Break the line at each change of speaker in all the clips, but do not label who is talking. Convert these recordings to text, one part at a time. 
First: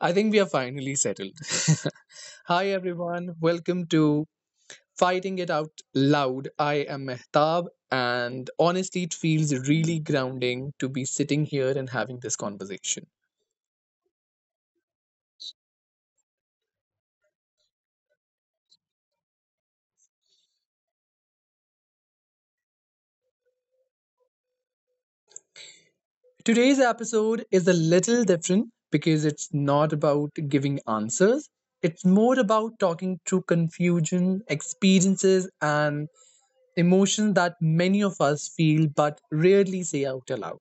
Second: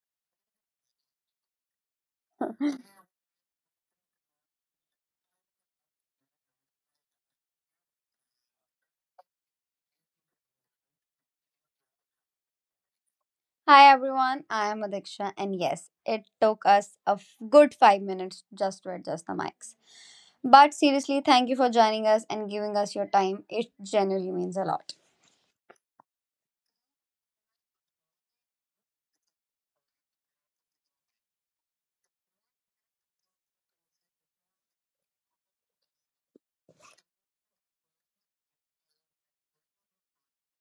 I think we are finally settled. Hi, everyone. Welcome to Fighting It Out Loud. I am Mehtab, and honestly, it feels really grounding to be sitting here and having this conversation.
Hi everyone, I am Adiksha, and yes, it took us a good 5 minutes just to adjust the mics. But seriously, thank you for joining us and giving us your time. It genuinely means a lot.
Today's episode is a little different because it's not about giving answers. It's more about talking through confusion, experiences, and emotions that many of us feel but rarely say out aloud.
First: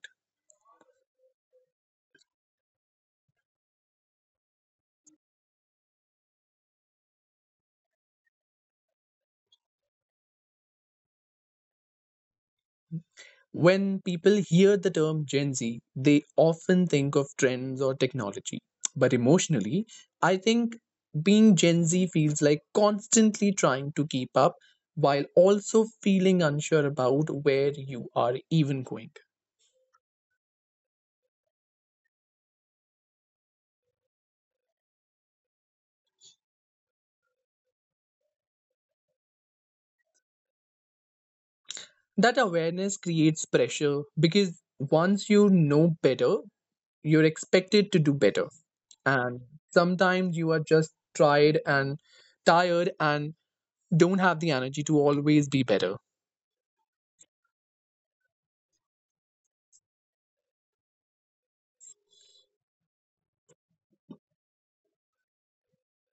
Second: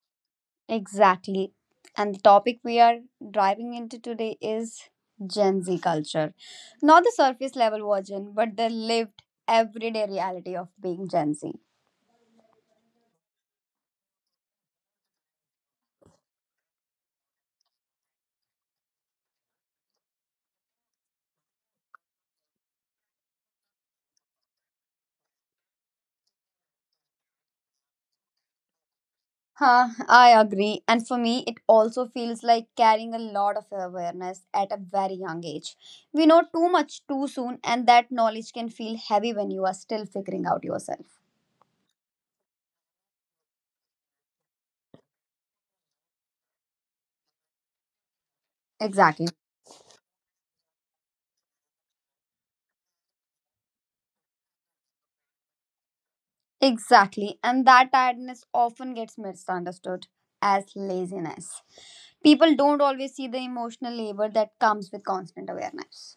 Exactly. And the topic we are driving into today is Gen Z culture. Not the surface level version, but the lived, everyday reality of being Gen Z.
When people hear the term Gen Z, they often think of trends or technology. But emotionally, I think being Gen Z feels like constantly trying to keep up while also feeling unsure about where you are even going.
I agree. And for me, it also feels like carrying a lot of awareness at a very young age. We know too much too soon, and that knowledge can feel heavy when you are still figuring out yourself.
That awareness creates pressure because once you know better, you're expected to do better,
Exactly.
and sometimes you are just tired and tired and don't have the energy to always be better.
Exactly. And that tiredness often gets misunderstood as laziness. People don't always see the emotional labor that comes with constant awareness.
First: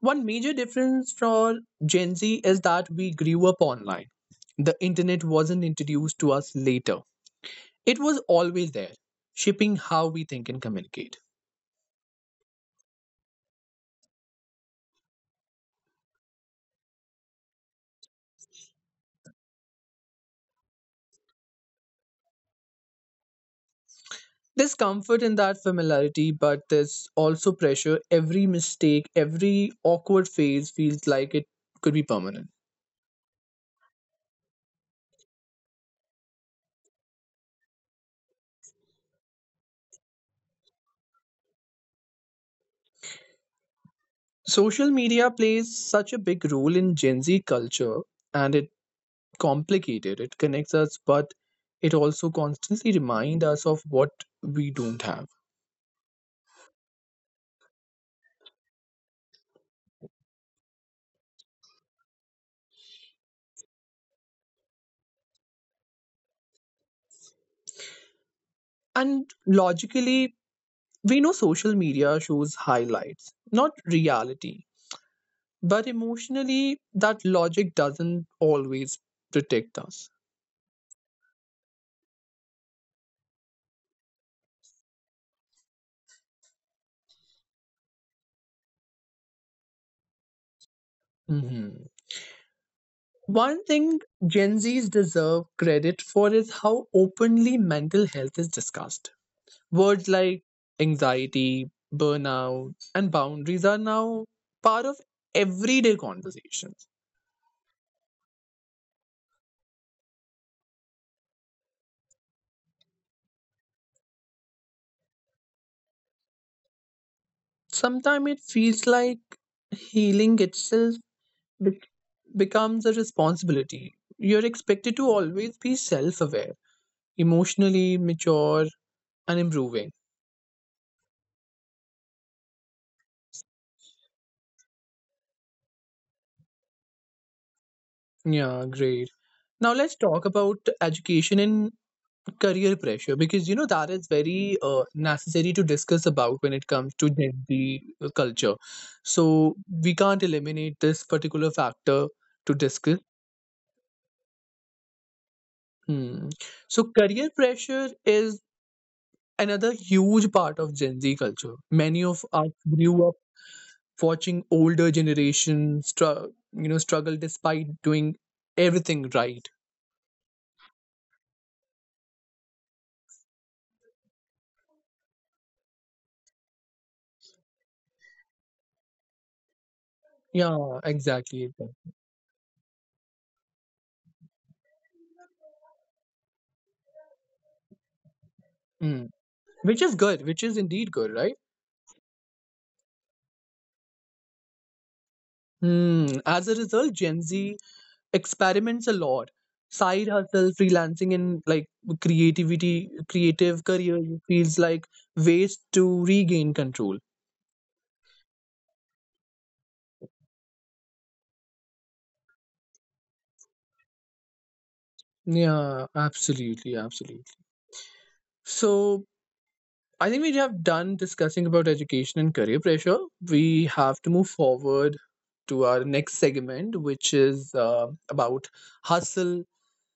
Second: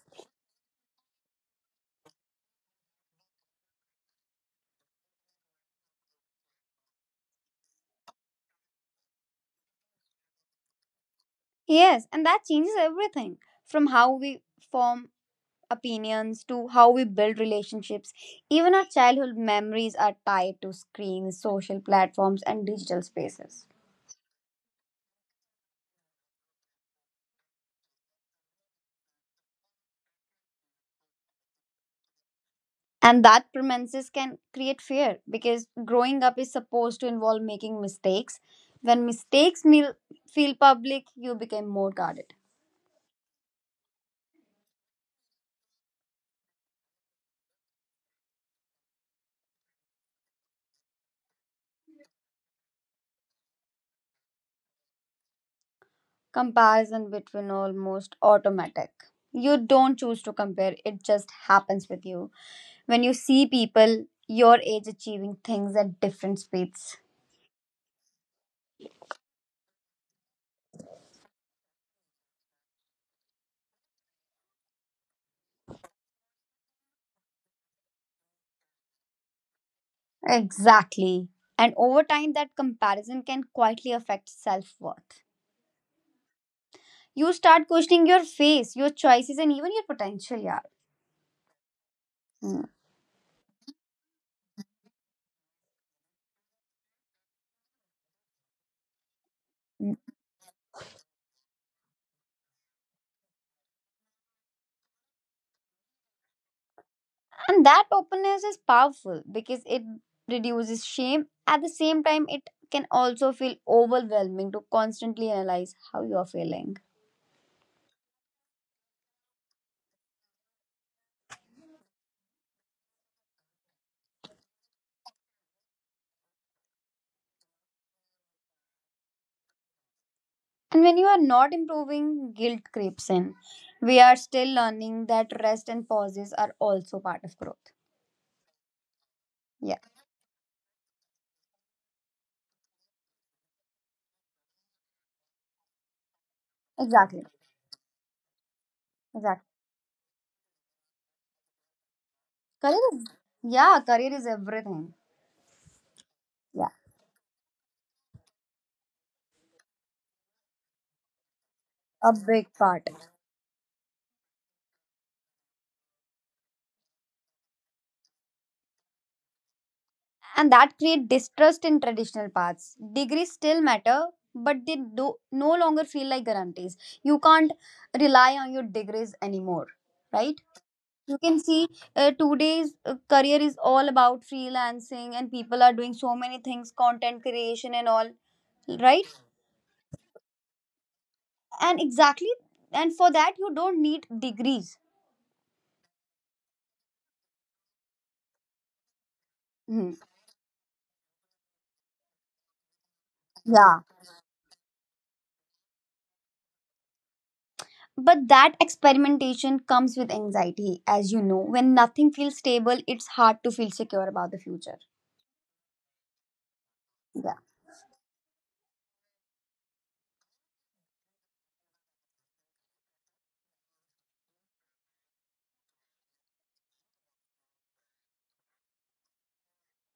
One major difference for Gen Z is that we grew up online. The internet wasn't introduced to us later, it was always there, shaping how we think and communicate.
Yes, and that changes everything from how we form opinions to how we build relationships. Even our childhood memories are tied to screens, social platforms, and digital spaces.
There's comfort in that familiarity, but there's also pressure. Every mistake, every awkward phase feels like it could be permanent.
And that premises can create fear because growing up is supposed to involve making mistakes. When mistakes feel public, you become more guarded.
Social media plays such a big role in Gen Z culture, and it complicated. It connects us, but it also constantly reminds us of what we don't have.
Comparison between almost automatic. You don't choose to compare, it just happens with you. When you see people your age achieving things at different speeds,
And logically, we know social media shows highlights, not reality. But emotionally, that logic doesn't always protect us.
exactly. And over time, that comparison can quietly affect self worth. You start questioning your face, your choices, and even your potential, yeah.
Mhm.
Mm.
One thing Gen Zs deserve credit for is how openly mental health is discussed. Words like anxiety, burnout, and boundaries are now part of everyday conversations.
And that openness is powerful because it reduces shame. At the same time, it can also feel overwhelming to constantly analyze how you are feeling.
Sometimes it feels like healing itself be- becomes a responsibility. You're expected to always be self aware, emotionally mature, and improving.
And when you are not improving, guilt creeps in. We are still learning that rest and pauses are also part of growth.
Yeah, great. Now
Yeah,
let's talk about education in career pressure, because you know that is very necessary to discuss about when it comes to
exactly.
Gen Z culture.
Exactly.
So we can't eliminate this particular factor to
Career
discuss.
is, yeah, career is everything.
Hmm.
Yeah,
So career pressure is another huge part of Gen Z culture. Many
a
of
big
us
part.
grew up watching older generation you know struggle despite doing everything right.
And that create distrust in traditional paths. Degrees still matter, but they do no longer feel like guarantees. You can't rely on your degrees anymore, right?
Yeah,
You can
exactly.
see today's career is all about freelancing, and people are doing so many things, content creation and all, right?
Hmm. Which is good, which is indeed good, right?
And exactly, and for that you don't need degrees.
Hmm. As a result, Gen Z experiments a lot.
Mhm.
Side hustle, freelancing, and like creativity, creative
Yeah,
career feels like ways to regain control.
but that experimentation comes with anxiety, as you know. When nothing feels stable, it's hard to feel secure about the future.
Yeah, absolutely, absolutely.
Yeah.
So I think we have done discussing about education and career pressure. We have to move forward to our next segment, which is about hustle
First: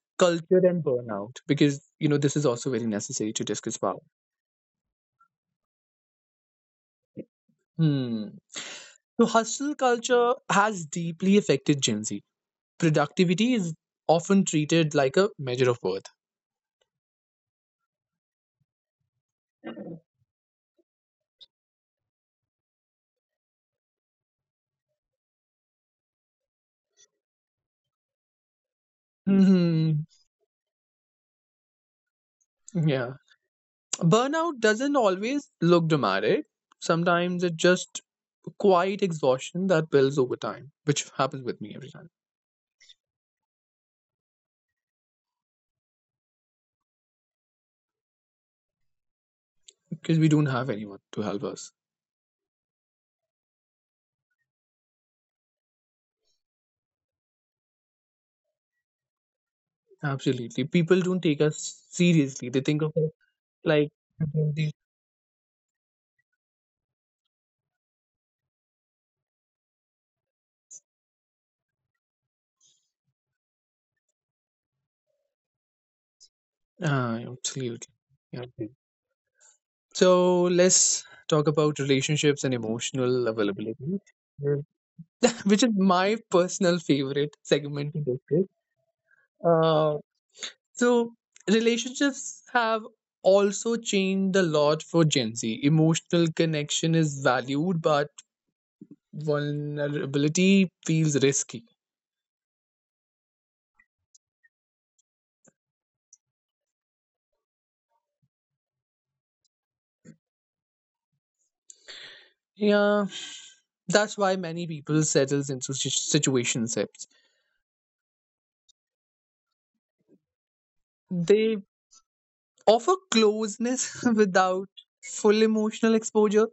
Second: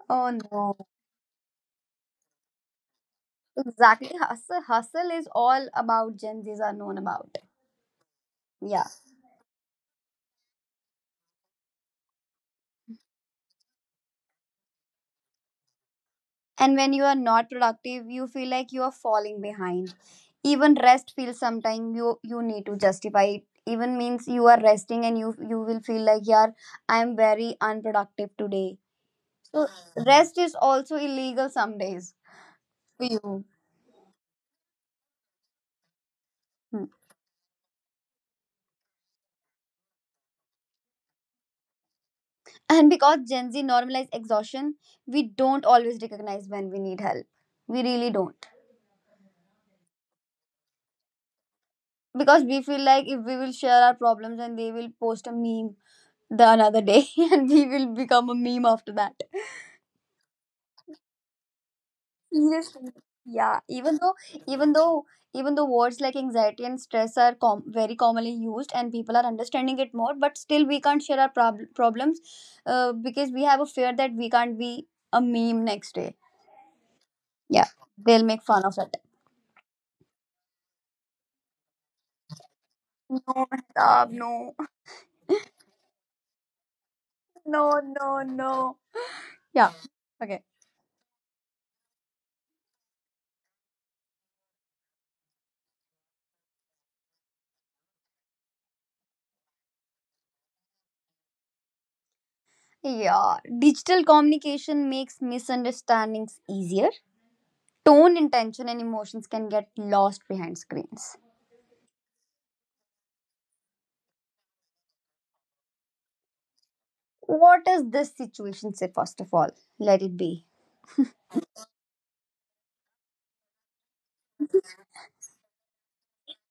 Oh
culture
no.
and burnout, because you know this is also very necessary to discuss about.
Exactly. Hustle is all about Gen Z's are known about.
Hmm.
Yeah.
So, hustle culture has deeply affected Gen Z. Productivity is often treated like a measure of worth.
And when you are not productive, you feel like you are falling behind. Even rest feels sometimes you need to justify it. Even means you are resting and you will feel like yeah, I am very unproductive today. So
Hmm.
rest is also illegal some days for
Yeah.
you.
Burnout doesn't always look dramatic.
Hmm.
Sometimes it's just quiet exhaustion that builds over time, which happens with me every time,
And because Gen Z normalized exhaustion, we don't always recognize when we need help. We really don't.
because we don't have anyone to help us.
Because we feel like if we will share our problems and they will post a meme the another day and we will become a meme after that.
Absolutely. People don't take us seriously. They think of
Seriously.
us
Yeah.
like,
Even though even though words like anxiety and stress are very commonly used and people are understanding it more, but still we can't share our problems because we have a fear that we can't be a meme next day.
ah,
Yeah.
absolutely.
They'll
Yeah.
make fun
Okay.
of it.
So let's talk about relationships and emotional
No,
availability,
Pratap, no.
uh, which is my personal favorite
No,
segment to
no,
discuss.
no. Yeah.
Uh,
Okay.
so relationships have also changed a lot for Gen Z. Emotional connection is valued, but vulnerability feels risky.
Yeah. Digital communication makes misunderstandings easier. Tone, intention, and emotions can get lost behind screens.
Yeah, that's why many people settles into situationships.
What is this situation say, first of all? Let it be.
They offer closeness without full emotional exposure.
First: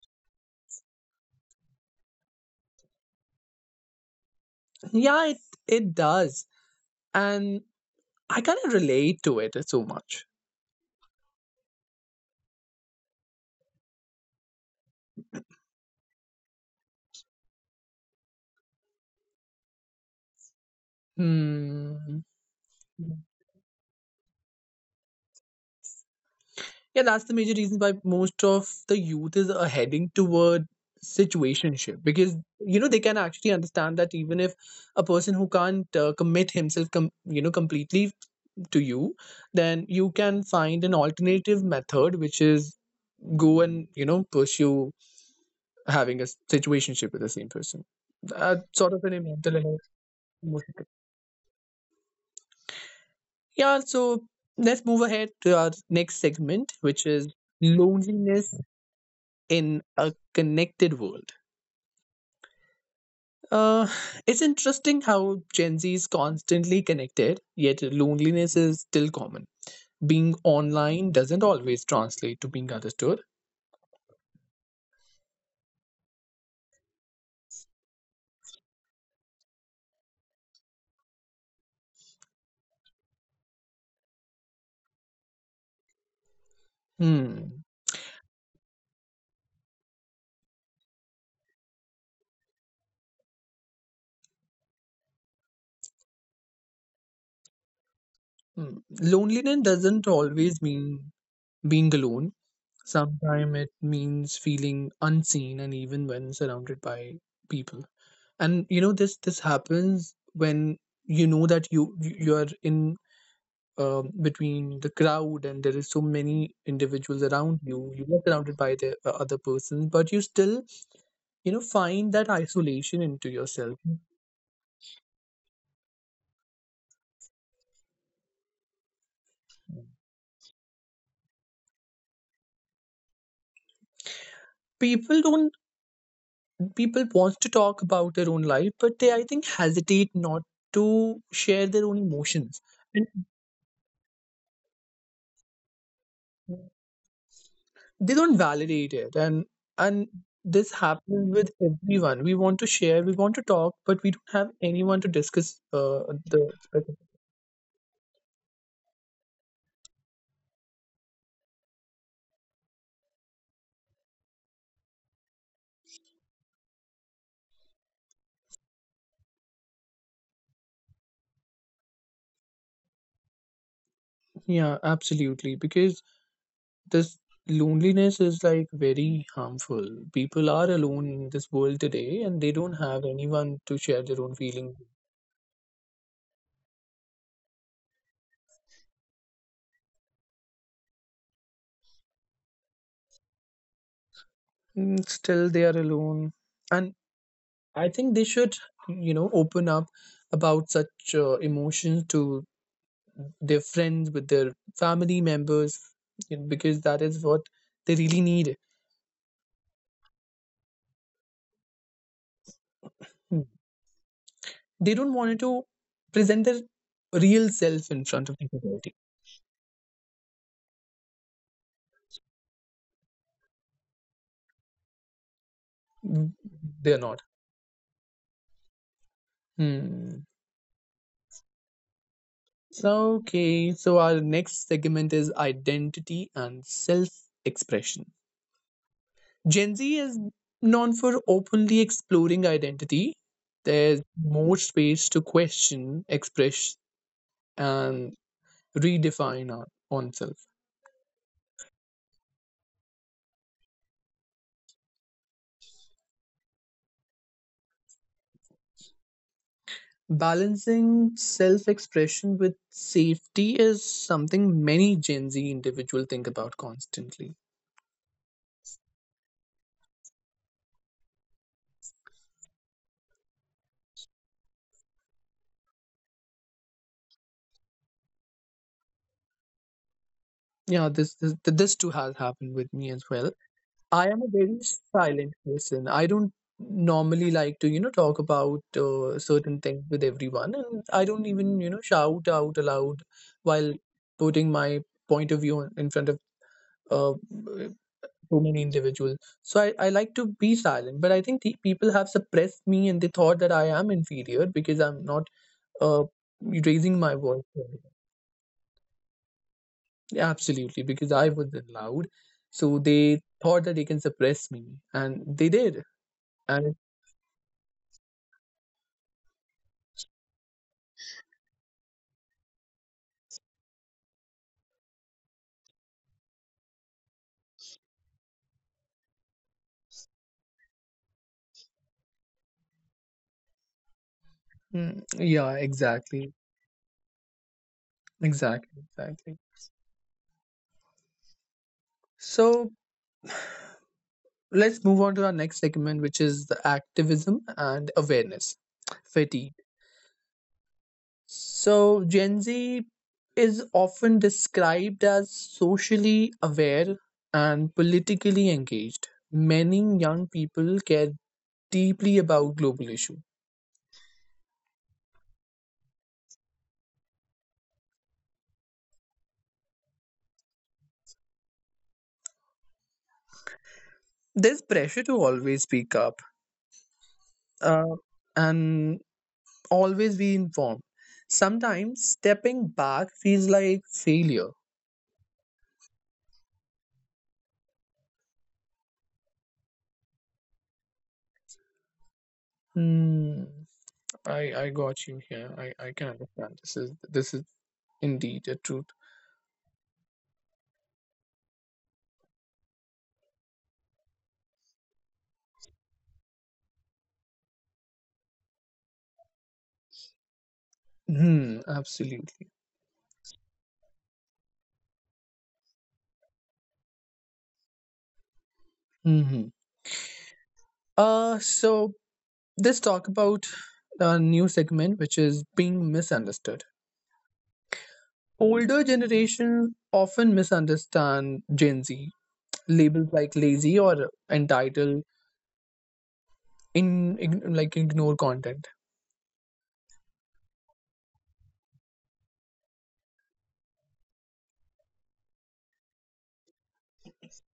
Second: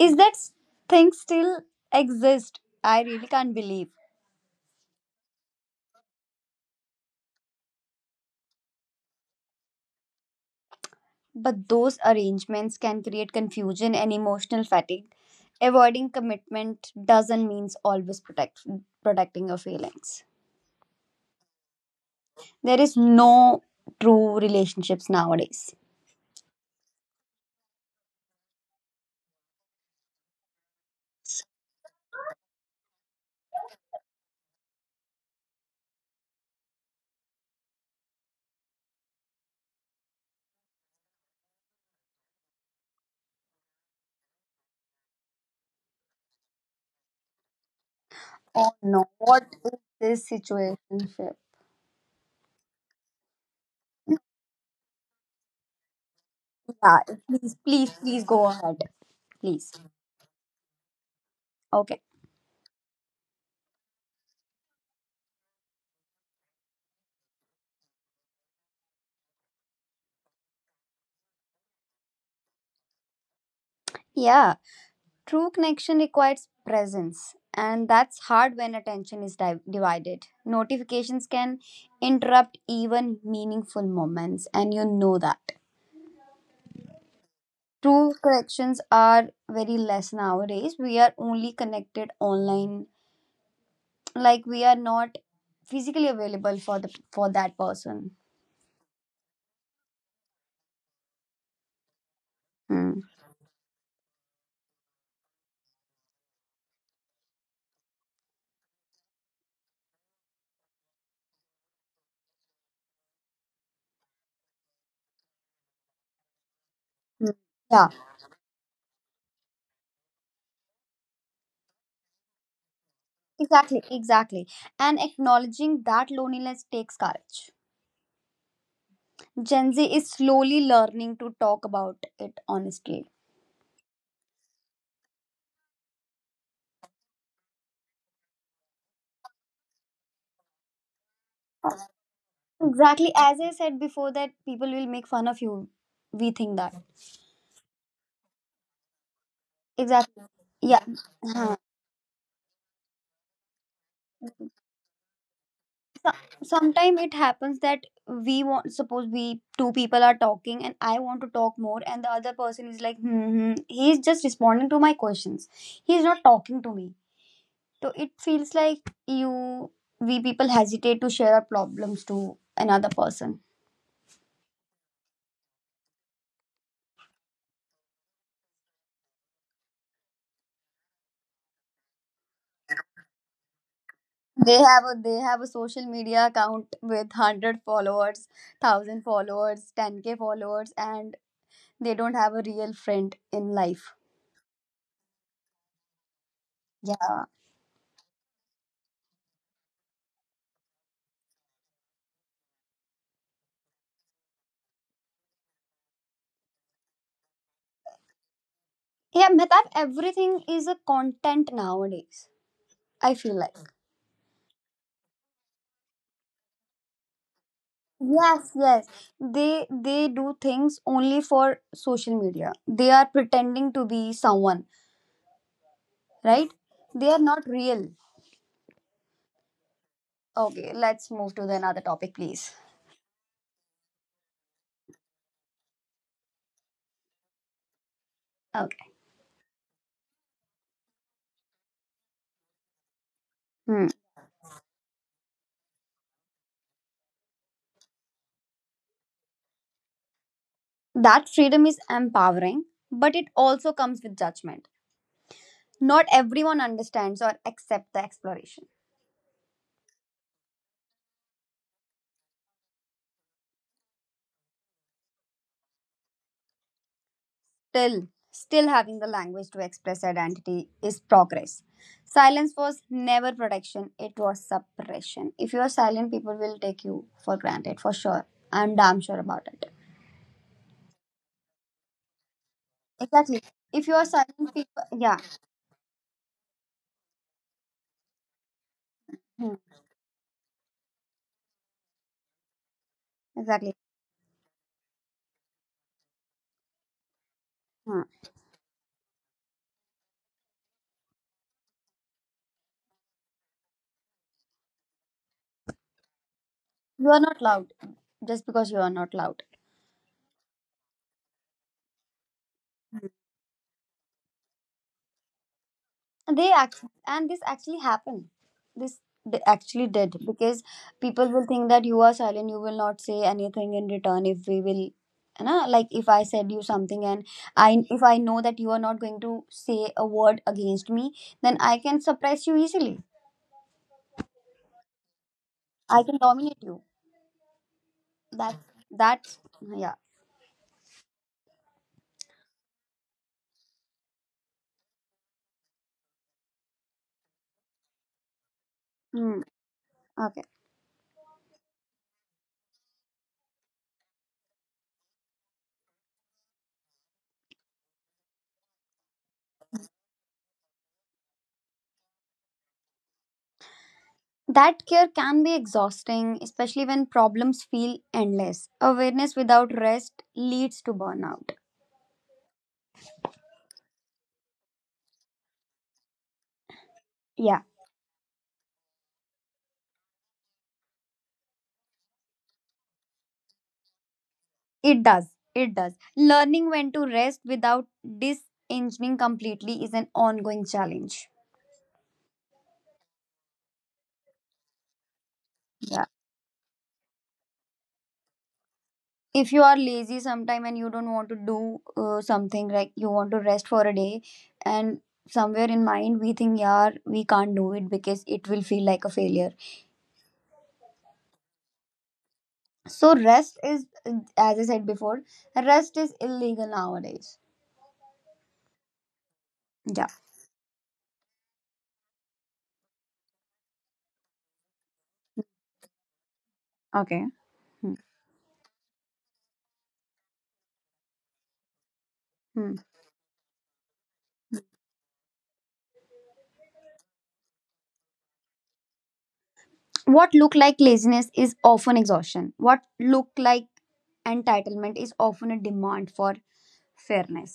Is that s- Thing still exist? I really can't believe.
Yeah, it does. And I kind of relate to it so much.
But those arrangements can create confusion and emotional fatigue. Avoiding commitment doesn't mean always protecting your feelings.
Hmm.
There is no true relationships nowadays.
Yeah, that's the major reason why most of the youth is heading toward situationship, because you know they can actually understand that even if a person who can't commit himself you know completely to you, then you can find an alternative method, which is go and you know pursue having a situationship with the same person. That
Oh
sort of
no,
an
what
mental
is
and
this situation?
emotional. Yeah, so let's move ahead to our next segment,
Yeah,
which is
please, please, please go
loneliness
ahead. Please.
in a connected world.
Okay.
Uh, it's interesting how Gen Z is constantly connected, yet loneliness is still common. Being online doesn't always translate to being understood.
Yeah, true connection requires presence, and that's hard when attention is divided. Notifications can interrupt even meaningful moments, and you know that.
Hmm.
True connections are very less nowadays. We are only connected online like we are not physically available for the for that person.
Hmm. Loneliness doesn't always mean being alone.
Hmm.
Sometimes it means feeling unseen and even when surrounded by people. And you know this happens when you know that you're in between the crowd, and there is so many individuals
Hmm.
around you,
Yeah,
you are surrounded by the other persons, but you still you know find that isolation into yourself.
exactly, exactly. And acknowledging that loneliness takes courage. Gen Z is slowly learning to talk about it honestly.
People don't, people want to talk about their own life, but they I think hesitate not to share their own emotions. And
Exactly, as I said before, that people will make fun of you. We think that
they don't validate it, and
exactly,
this
yeah.
happens with
Hmm.
everyone. We want to share, we want to talk, but we don't have anyone to discuss the,
Sometimes it happens that we want, suppose we two people are talking and I want to talk more and the other person is like hmm, hmm. He is just responding to my questions, he is not talking to me. So it feels like you, we people hesitate to share our problems to another person.
yeah absolutely, because this loneliness is like very harmful. People are alone in this world today, and they don't have anyone to share their own
they
feelings.
have a they have a social media account with 100 followers, 1,000 followers, 10K followers, and they don't have a real friend in life.
Mm, still they are alone. And
Yeah.
I think they should you know open up about such emotions to their friends, with their family members, you know, because that is what they really need.
Yeah, Mehtab, everything is a content nowadays. I feel
They
like.
don't want to present their real self in front of the
Yes, yes.
society.
They do things only for social media. They are pretending to be someone,
Mm,
right?
they're
They are
not.
not real.
Hmm.
Okay, let's move to the another topic, please.
So, okay, so our next segment is identity and self expression.
Okay.
Gen Z is known for openly exploring identity.
Hmm.
There's more space to question, express, and redefine our own self.
That freedom is empowering, but it also comes with judgment. Not everyone understands or accepts the exploration.
Balancing self expression with safety is something many Gen Z individuals think about constantly.
Still, still having the language to express identity is progress. Silence was never protection, it was suppression. If you are silent, people will take you for granted, for sure. I'm damn sure about it.
Yeah, this too has happened with me as well.
Exactly, if you are
I am a
silent
very
people, yeah.
silent person. I don't normally like to you know talk about
Hmm,
certain things with everyone, and I don't even you know shout out aloud while
exactly.
putting my point of view in front of uh,
Hmm.
so many individuals. So I like to be silent, but I think the people have suppressed me and they thought that I am inferior because I'm not uh, raising
You
my
are not
voice.
loud, just because you are not loud.
Yeah, absolutely, because I wasn't loud. So they thought that they can suppress me, and they did.
They
And
act, and this actually happened. this Actually did because people will think that you are silent, you will not say anything in return. If we will You know, like if I said you something, and I, if I know that you are not going to say a word against me, then I can suppress you easily.
mm, yeah,
I can
exactly,
dominate you. that
exactly,
that
exactly.
Yeah.
So let's move on to our next segment, which is the activism and awareness
Hmm.
fatigue.
Okay.
So, Gen Z is often described as socially aware and politically engaged. Many young people care deeply about global issues.
That care can be exhausting, especially when problems feel endless. Awareness without rest leads to burnout.
There's pressure to always speak up,
Yeah.
uh, and always be informed. Sometimes stepping back feels like failure.
It does. It does. Learning when to rest without disengaging completely is an ongoing challenge.
Hmm, I got you here. I
Yeah.
can understand. This is indeed a truth.
If you are lazy sometime and you don't want to do something, like you want to rest for a day, and somewhere in mind we think, yeah, we can't do it because it will feel like a failure.
Hmm, absolutely.
So rest is, as I said before, rest is illegal nowadays.
Hmm.
Yeah.
So Let's talk about a new segment, which is being misunderstood.
Okay. Hmm.
Older generation often misunderstand Gen Z.
Hmm.
Labels like lazy or entitled like ignore content.
What look like laziness is often exhaustion. What look like entitlement is often a demand for fairness.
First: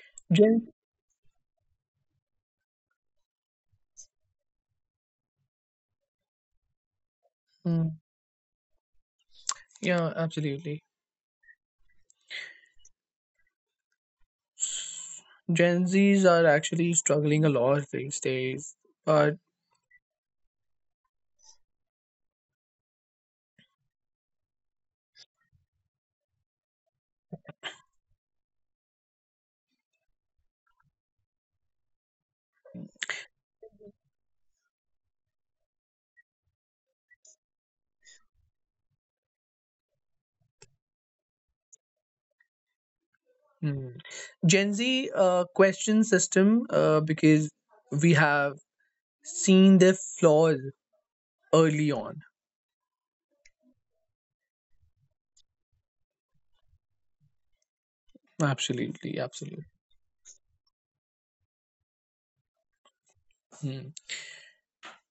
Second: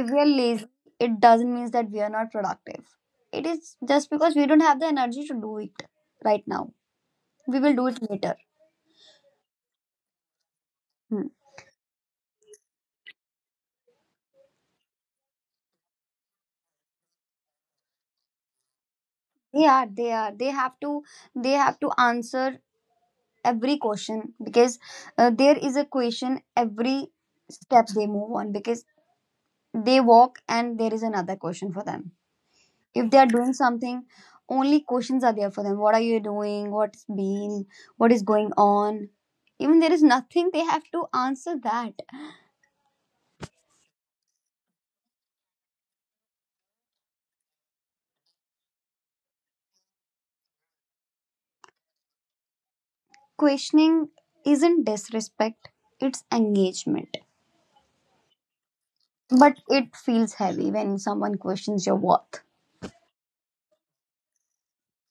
If we are lazy,
Gen,
it doesn't mean that we are not productive. It is just because we don't have the energy to do it right now. We will do
mm,
it later.
yeah, absolutely.
Hmm.
Gen Zs are actually struggling a lot these days, but
they are they are they have to, they have to answer every question because there is a question every step they move on, because they walk and there is another question for them. If they are doing something, only questions are there for them. What are you doing, what's been, what is going on? Even there is nothing, they have to answer that.
mm, Gen Z question system because we have seen their flaws early on.
Questioning isn't disrespect, it's engagement.
Absolutely,
But
absolutely.
it feels heavy when someone questions your worth.
Mm.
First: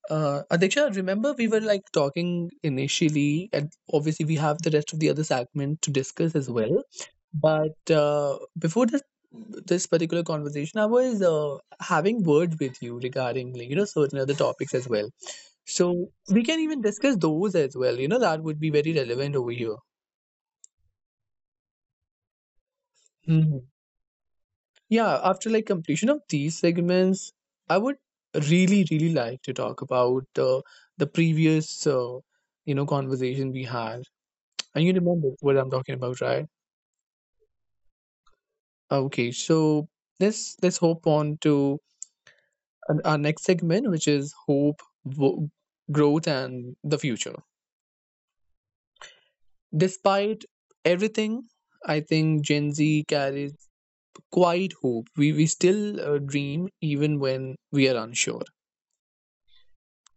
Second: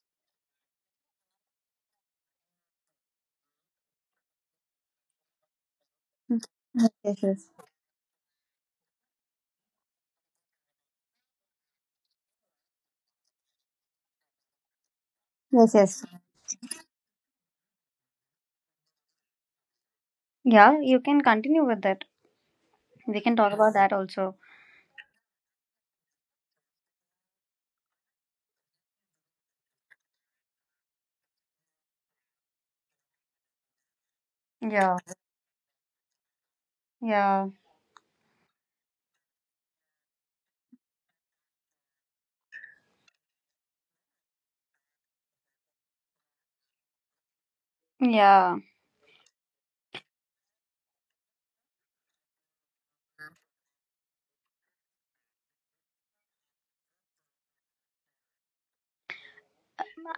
Adiksha, remember we were like talking initially, and obviously we have the rest of the other segment to discuss as well.
Yes, yes, yes.
But before this particular conversation, I was having words with you regarding like, you know certain other topics as well.
Yes, yes.
So we can even discuss those as well. You know that would be very relevant over here.
Yeah, you can continue with that. We can talk
Hmm.
about that also.
Yeah, after like completion of these segments, I would really really like to talk about the previous you know conversation we had. And you
Yeah,
remember what I'm talking about, right?
yeah,
Okay, so let's hop on to our next segment, which is hope growth and the future.
yeah.
Despite everything, I think Gen Z carries quite hope. We still dream even when we are unsure.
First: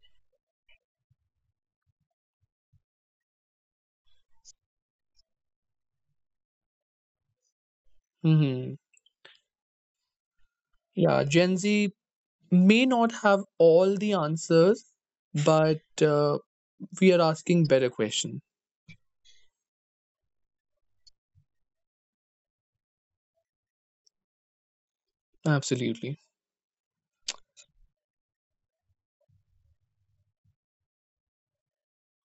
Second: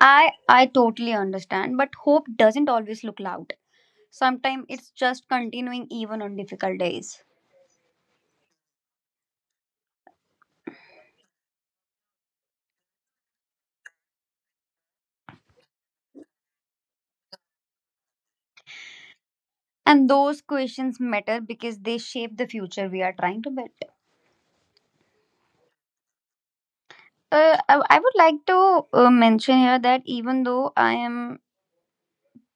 I totally understand, but hope doesn't always look loud. Sometimes it's just continuing even on difficult days.
Hmm. Yeah, Gen Z may not have all the answers, but we are asking better questions.
And those questions matter because they shape the future we are trying to build.
Absolutely.
I would like to mention here that even though I am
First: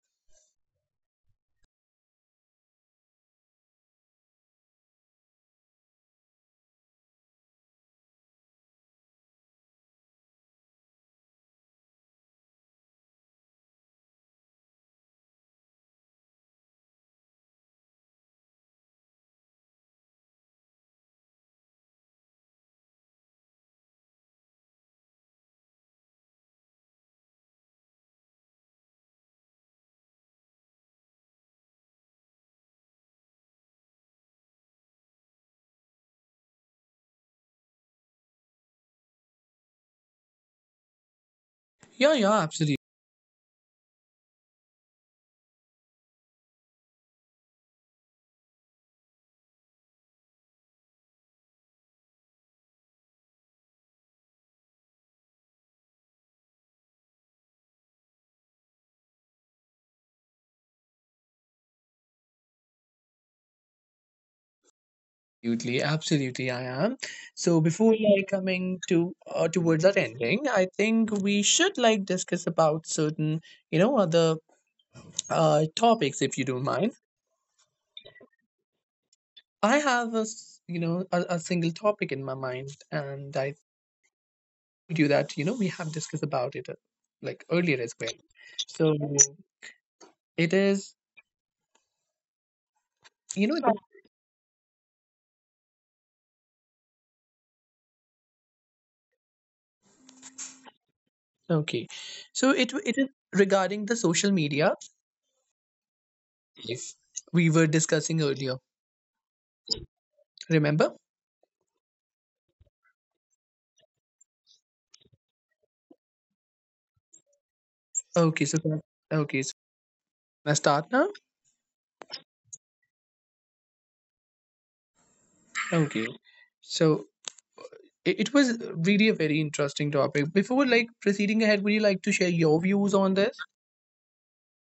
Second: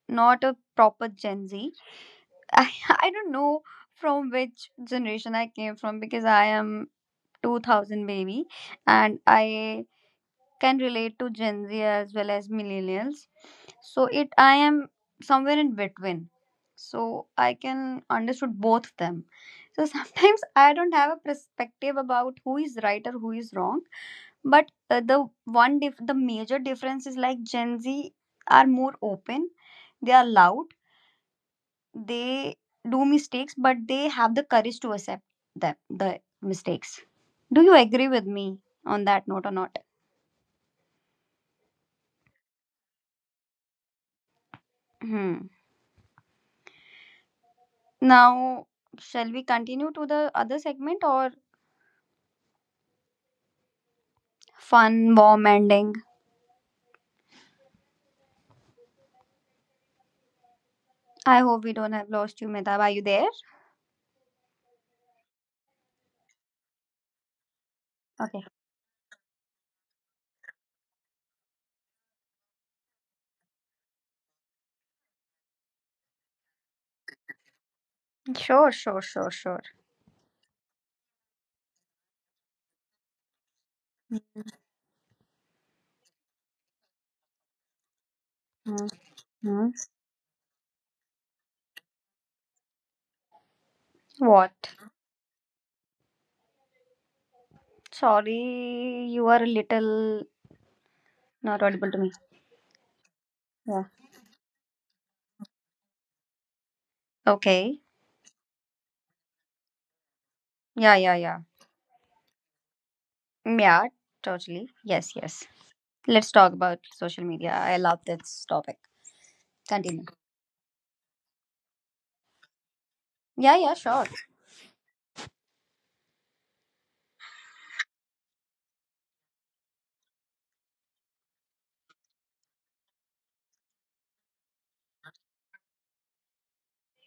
not a proper Gen Z, I, I don't know from which generation I came from, because I am 2000 baby and I can relate to Gen Z as well as millennials. So it, I am somewhere in between. So I can understood both of them. So sometimes I don't have a perspective about who is right or who is wrong. But the one the major difference is like Gen Z are more open. They are loud. They do mistakes, but they have the courage to accept them the mistakes. Do you agree with me on that note or not?
Yeah, yeah,
Hmm. Now, shall we continue to the other segment or fun, warm ending? I hope we don't have lost you, Metab. Are you there?
absolutely, absolutely. I am.
Okay.
So before like coming to towards that ending, I think we should like discuss about certain you know other topics if you don't mind.
Sure, sure, sure, sure.
I have a you know a single topic in my mind, and I told you that you know we have discussed about it like earlier as well.
Hmm.
So it is
What?
you know.
Sorry, you are a little not audible to me.
Okay.
Yeah.
So it is regarding the social media
Okay.
if we were discussing earlier.
Yeah, yeah, yeah.
Remember?
Mm, yeah, totally. Yes, yes. Let's talk about social media. I love this topic. Continue.
Okay. So okay. So can I start now?
Yeah, yeah, sure.
Okay. So it was really a very interesting topic. Before like proceeding ahead, would you like to share your views on this?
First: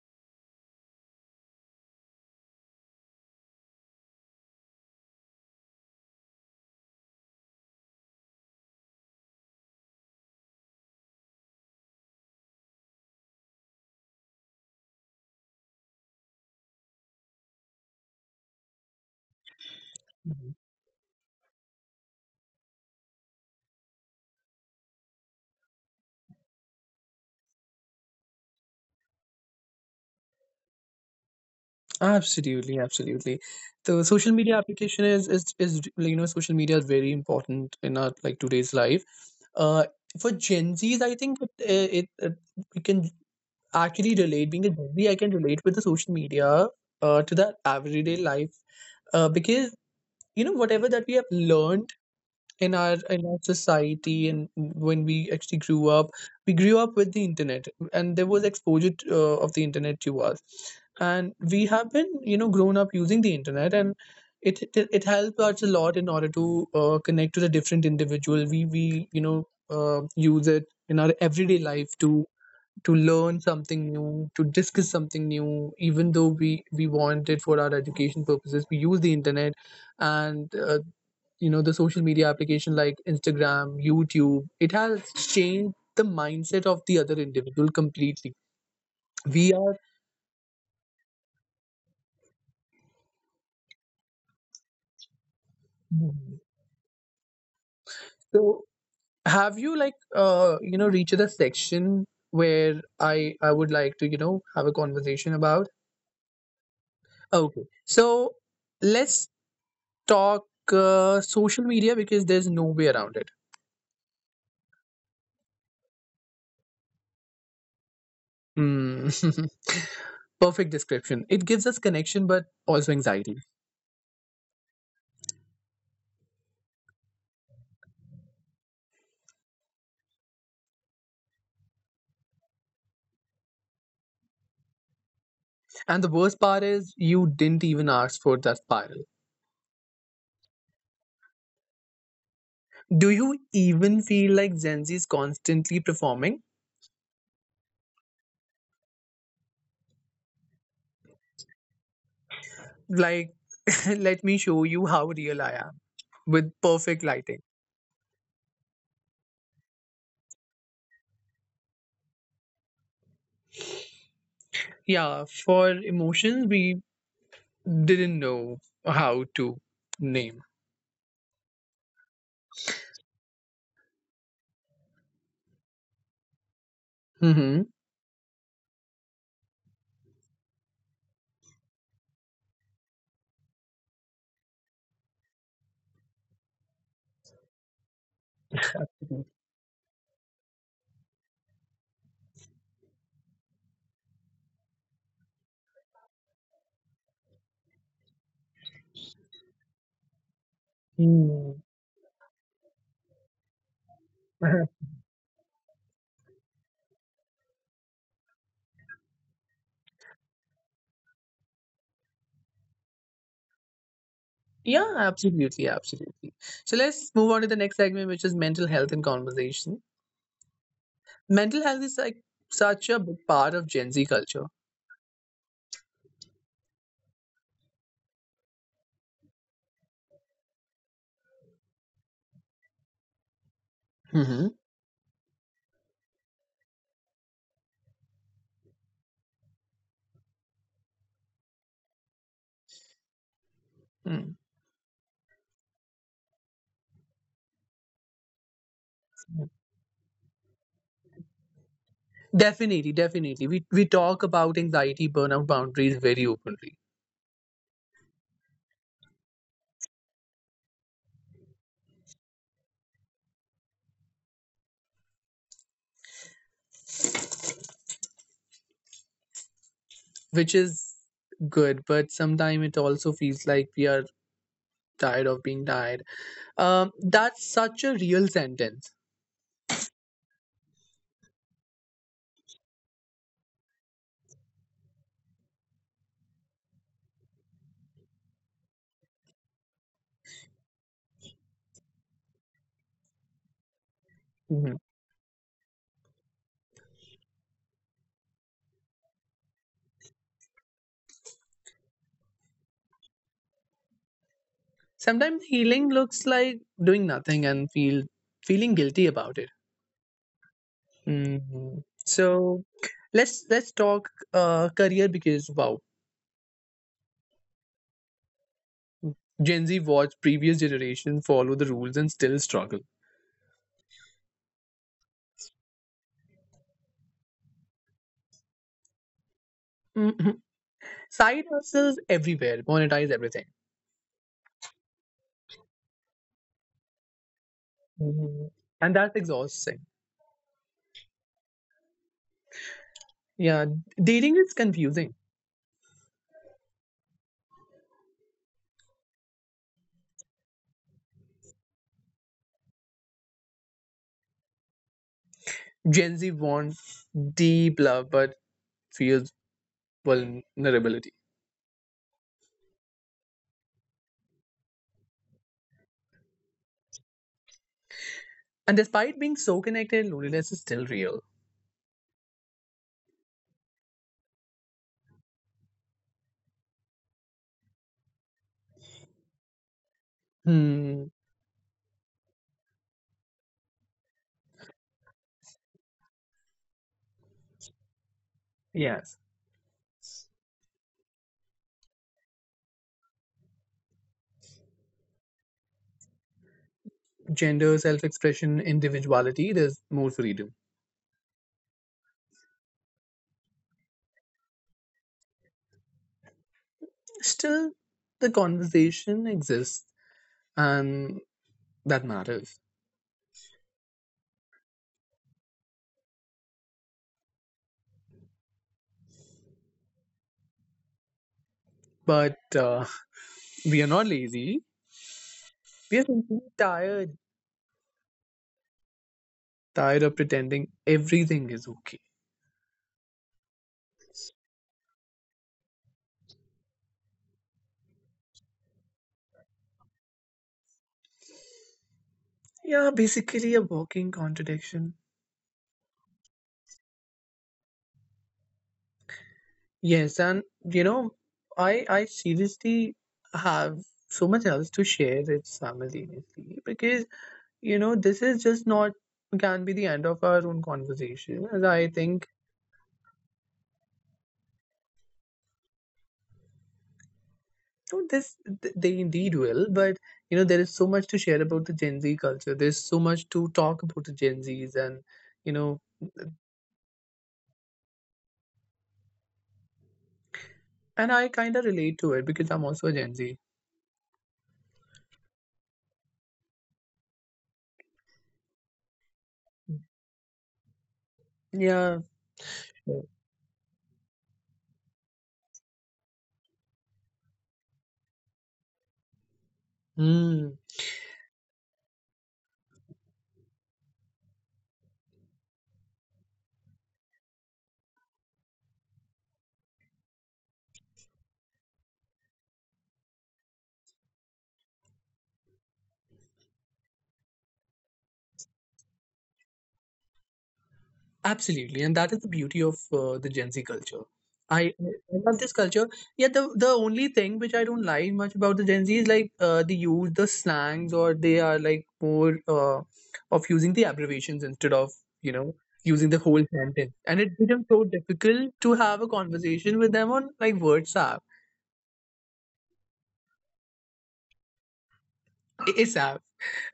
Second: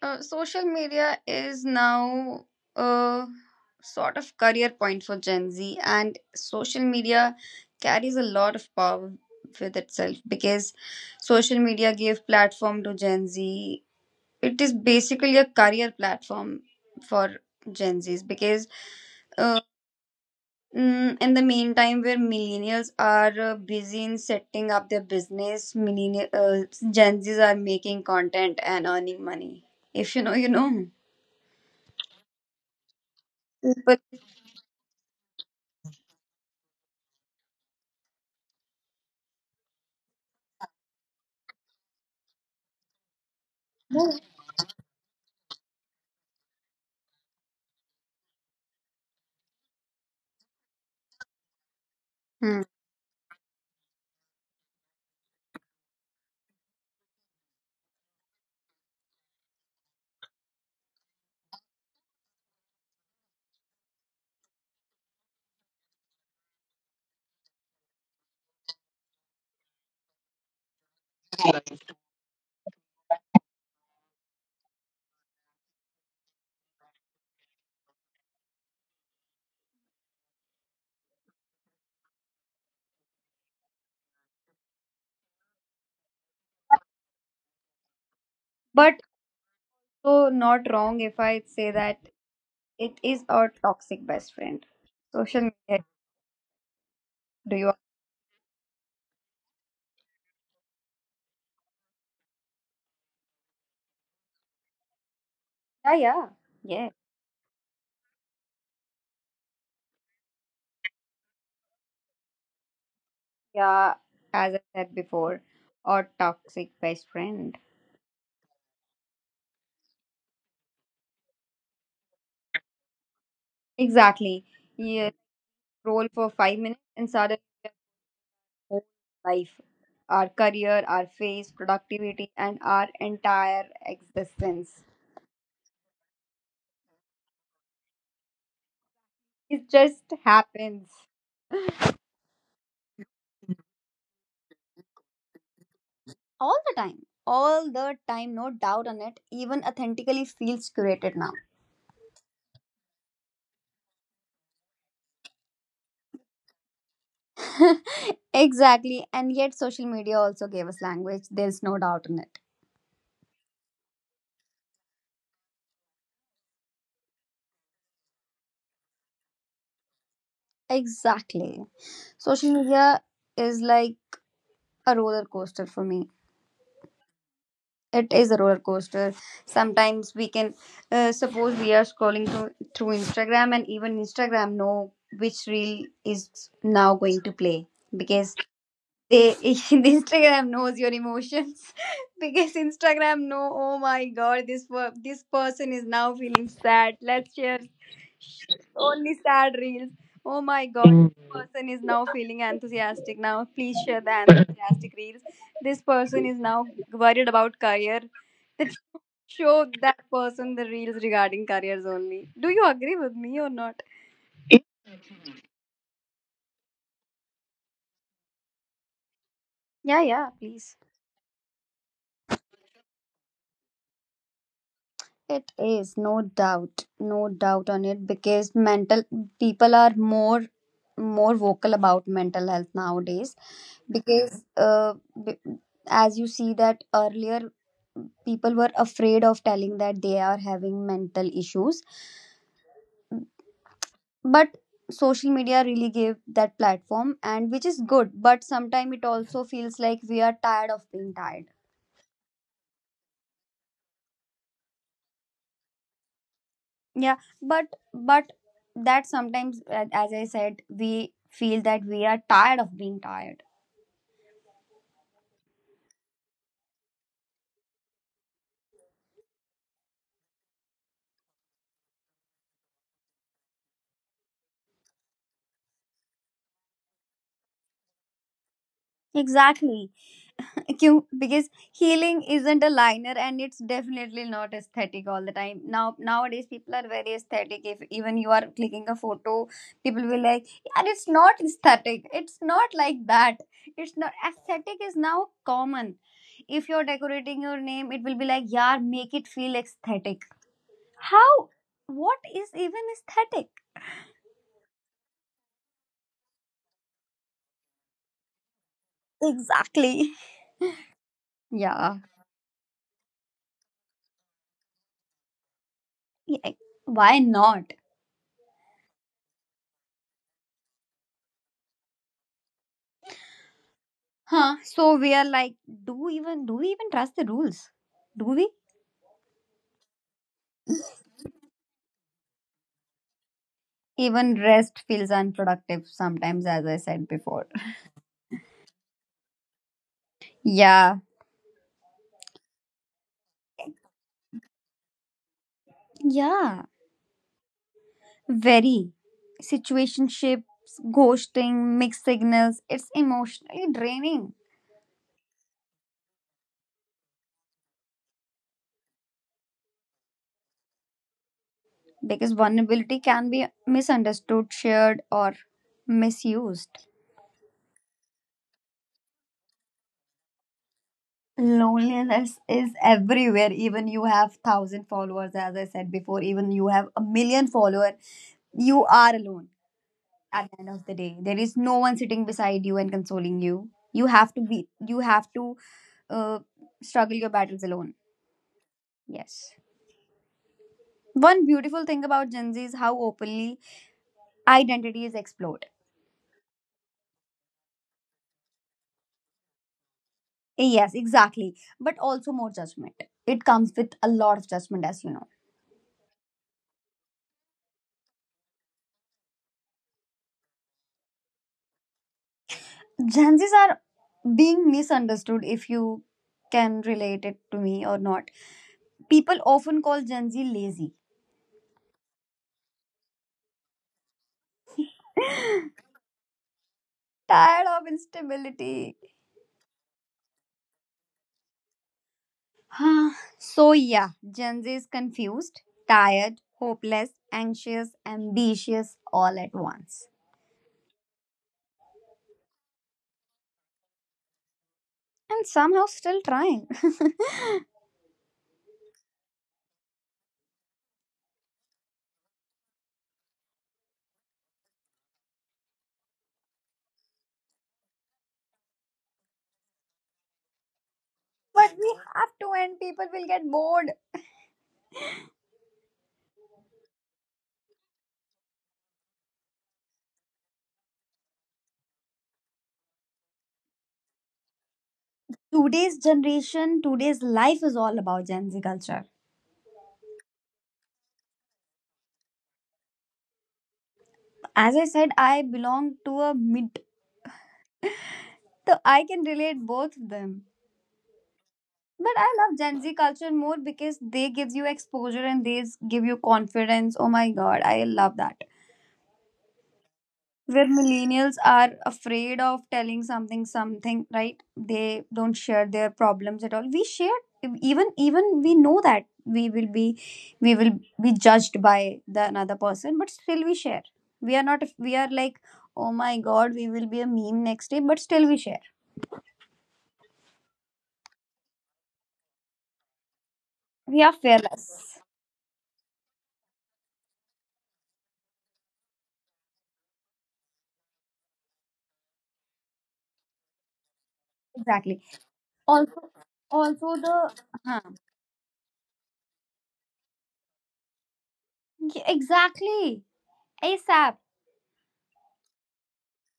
Social media is now a sort of career point for Gen Z, and social media carries a lot of power with itself because social media gave platform to Gen Z. It is basically a career platform for Gen Zs because uh, in the meantime, where millennials are busy in setting up their business, millennial Gen Zs are making content and earning money. If you know, you know.
Absolutely, absolutely.
But
The social media application is like, you know social media is very important in our like today's life. Uh, for Gen Zs, I think it, it, it we can actually relate. Being a Gen Z, I can relate with the social media to the everyday life, because you know whatever that we have learned in
hmm,
our society. And when we actually grew up, we grew up with the internet, and there was exposure to, of the internet to us, and we have been you know grown up using the internet. And it helped us a lot in order to connect to the different individual. We you know use it in our everyday life to learn something new, to discuss something new. Even though we want it for our education purposes, we use the internet. And you know, the social media application like Instagram, YouTube, it has changed the mindset of the other individual completely.
but
We are.
so, not wrong if I say that it is a toxic best friend. Social media. Do you?
So have you like you know reached the section where I would like to you know have a conversation about?
Yeah, yeah, yeah,
Okay, so let's talk social media, because there's no way around it.
yeah. As I said before, a toxic best friend.
Hmm. Perfect description. It gives us connection but also anxiety.
Exactly. Yeah. Roll for 5 minutes and suddenly your whole life, our career, our face, productivity, and our entire existence.
And the worst part is you didn't even ask for that spiral.
It just happens.
Do you even feel like Gen Z is constantly performing?
All the time, all the time, no doubt on it. Even authentically feels curated now.
Like, let me show you how real I am with perfect lighting.
Exactly, and yet social media also gave us language. There's no doubt on it.
Yeah, for emotions, we didn't know how to name.
Exactly. Social media is like a roller coaster for me.
Hmm.
It is a roller coaster. Sometimes we can, suppose we are scrolling through Instagram, and even Instagram know which reel is now going to play, because they Instagram knows your emotions. Because Instagram know. Oh my God, this person is now feeling sad. Let's share only sad reels. Oh my God, this
Mm.
person is now feeling enthusiastic. Now please share the enthusiastic reels. This person is now worried about career. Let's show that person the reels regarding careers only. Do you agree with me or not?
Yeah, absolutely, absolutely. So let's move on to the next segment, which is mental health and conversation.
Yeah, yeah, please.
Mental health is like such a big part of Gen Z culture.
It is no doubt, no doubt on it, because mental people are more vocal about mental health nowadays,
Mm-hmm.
because b- as you see that earlier, people were afraid of telling that they are having mental issues, but social media really gave that platform, and which is good, but sometimes it also feels like we are tired of being tired.
Definitely, definitely. We talk about anxiety, burnout, boundaries very openly,
Yeah, but but that sometimes, as I said, we feel that we are tired of being tired.
which is good, but sometimes it also feels like we are tired of being tired. That's such a real sentence.
Exactly. Because healing isn't a liner, and it's definitely not aesthetic all the time. Now nowadays people are very aesthetic. If even you are clicking a photo, people will like, yeah, it's not aesthetic, it's not like that. It's not
Mhm.
aesthetic is now common. If you're decorating your name, it will be like, yeah, make it feel aesthetic. How? What is even aesthetic?
Sometimes healing looks like doing nothing and feeling guilty about it.
Exactly.
Mhm.
Yeah.
So let's talk career, because wow,
Yeah. Why not?
Gen Z watched previous generation follow the rules and still struggle.
Huh? So we are like, do even do we even trust the rules? Do we?
Mhm. Side hustles everywhere, monetize everything.
Even rest feels unproductive sometimes, as I said before.
Mhm. And that's exhausting.
Yeah.
Yeah, dating is confusing.
Yeah. Very. Situationships, ghosting, mixed signals. It's emotionally draining,
Gen Z wants deep love but feels vulnerability.
because vulnerability can be misunderstood, shared, or misused.
And despite being so connected, loneliness is still real.
Loneliness is everywhere. Even you have thousand followers, as I said before, even you have a million followers, you are alone at the end
Hmm.
of the day. There is no one sitting beside you and consoling you. You have to be. You have to, uh, struggle your battles alone.
Yes.
Yes. One beautiful thing about Gen Z is how openly identity is explored.
Gender, self expression, individuality, there's more freedom.
Yes, exactly. But also more judgment. It comes with a lot of judgment, as you know.
Still, the conversation exists, and that matters.
Gen Zs are being misunderstood, if you can relate it to me or not. People often call Gen Z lazy,
But we are not lazy. We are simply tired,
tired of instability.
tired of pretending everything is okay.
Huh. So, yeah, Gen Z is confused, tired, hopeless, anxious, ambitious all at once.
Yeah, basically a walking contradiction.
And somehow still trying. But
Yes, and you know, I seriously have so much else to share it simultaneously, because you know this is just not can be the end of our own conversation. As I think.
we have to, and people will get bored.
So this they indeed will, but you know there is so much to share about the Gen Z culture. There's so much to talk about the Gen Zs, and you know,
Today's generation, today's life is all about Gen Z culture.
and I kind of relate to it because I'm also a Gen Z.
As I said, I belong to a mid, so I can relate both of them.
Yeah,
But I love Gen Z culture more because they gives you exposure and they give you confidence. Oh my god, I love that.
sure.
Where millennials are afraid of telling something something, right? They don't share their problems at all. We share, even we know that we will be we will be judged by the another person, but still we share. We are not, we are like, oh my god, we will be a meme next day, but still we share.
Absolutely, and that is the beauty of the Gen Z culture.
We are
I
fearless.
love this culture. Yeah, the only thing which I don't like much about the Gen Z is like they use the slangs, or they are like more of using the abbreviations instead of you
Exactly.
know using the whole
Also,
sentence. And
also
it becomes
the
so
huh.
difficult to have a conversation with them on like WhatsApp,
Yeah, exactly. ASAP.
ASAP,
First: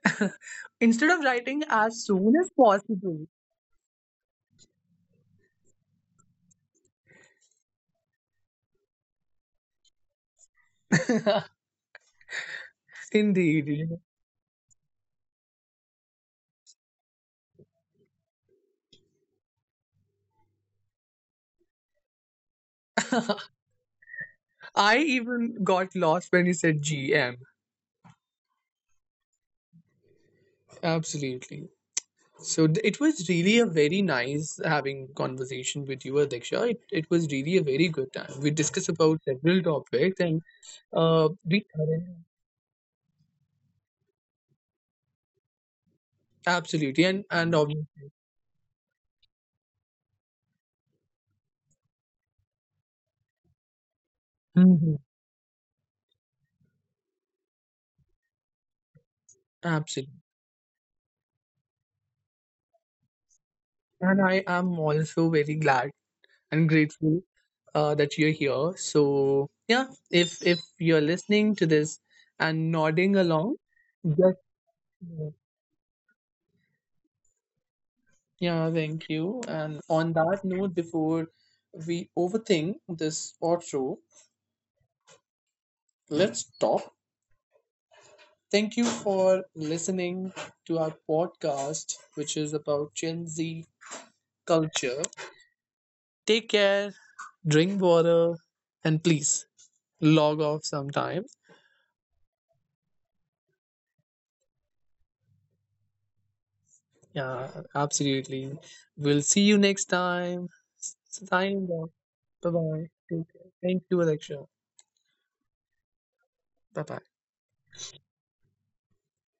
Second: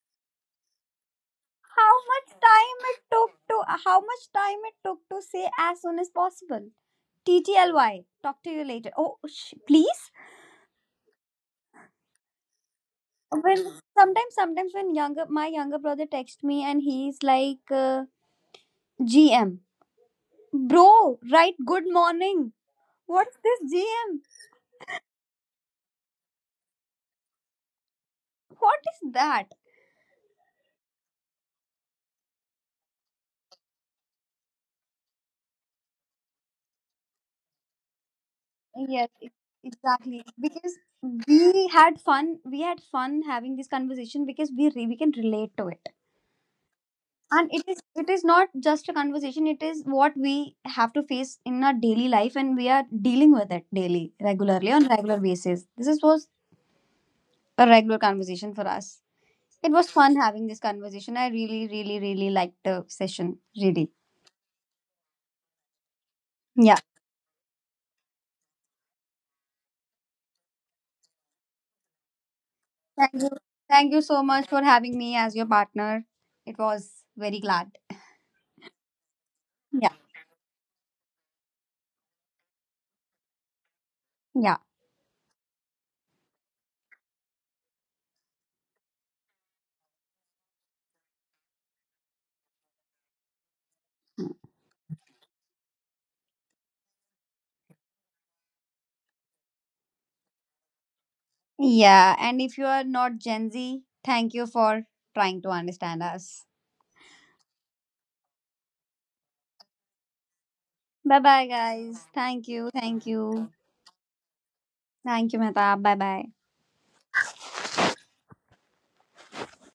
instead of writing
How
as soon
much
as
time it
possible.
took to say as soon as possible. TTLY. Talk to you later. Oh, please. When
Indeed.
sometimes when younger, my younger brother texts me and he's like, GM, bro, write good morning. What's this GM?
I even got lost when you said GM.
What is that?
Absolutely. So it was really a very nice having conversation with you, Adiksha. It was really a very good time. We discussed
Yes,
about several topics,
exactly.
and
Because
we
we had fun. We had fun having this conversation, because we can relate to it,
absolutely
and
and
it is,
obviously.
it is not just a conversation. It is what we have to face in our daily life, and we are dealing with it daily, regularly, on
Mhm.
regular basis. This was a regular conversation for us. It was
Absolutely.
fun having this conversation. I really, really, really liked the session. Really,
And I am also very glad and
yeah.
grateful that you're here. So yeah, if you're listening to this and
Thank
nodding
you,
along,
thank you so
just
much for having me
uh,
as your partner. It was very glad.
yeah, thank you. And
Yeah,
on that note, before we overthink this outro,
yeah.
let's stop. Thank you for listening to our podcast, which is about Gen Z culture. Take care, drink water, and please log off sometime.
Yeah, and if you are not Gen Z, thank you for trying to understand us.
Yeah, absolutely. We'll see you next time.
Bye bye,
Signing off.
guys. Thank
Bye
you.
bye.
Thank
Take
you.
care. Thank you, Alexa.
Thank you, Mehtab. Bye bye.
Bye bye.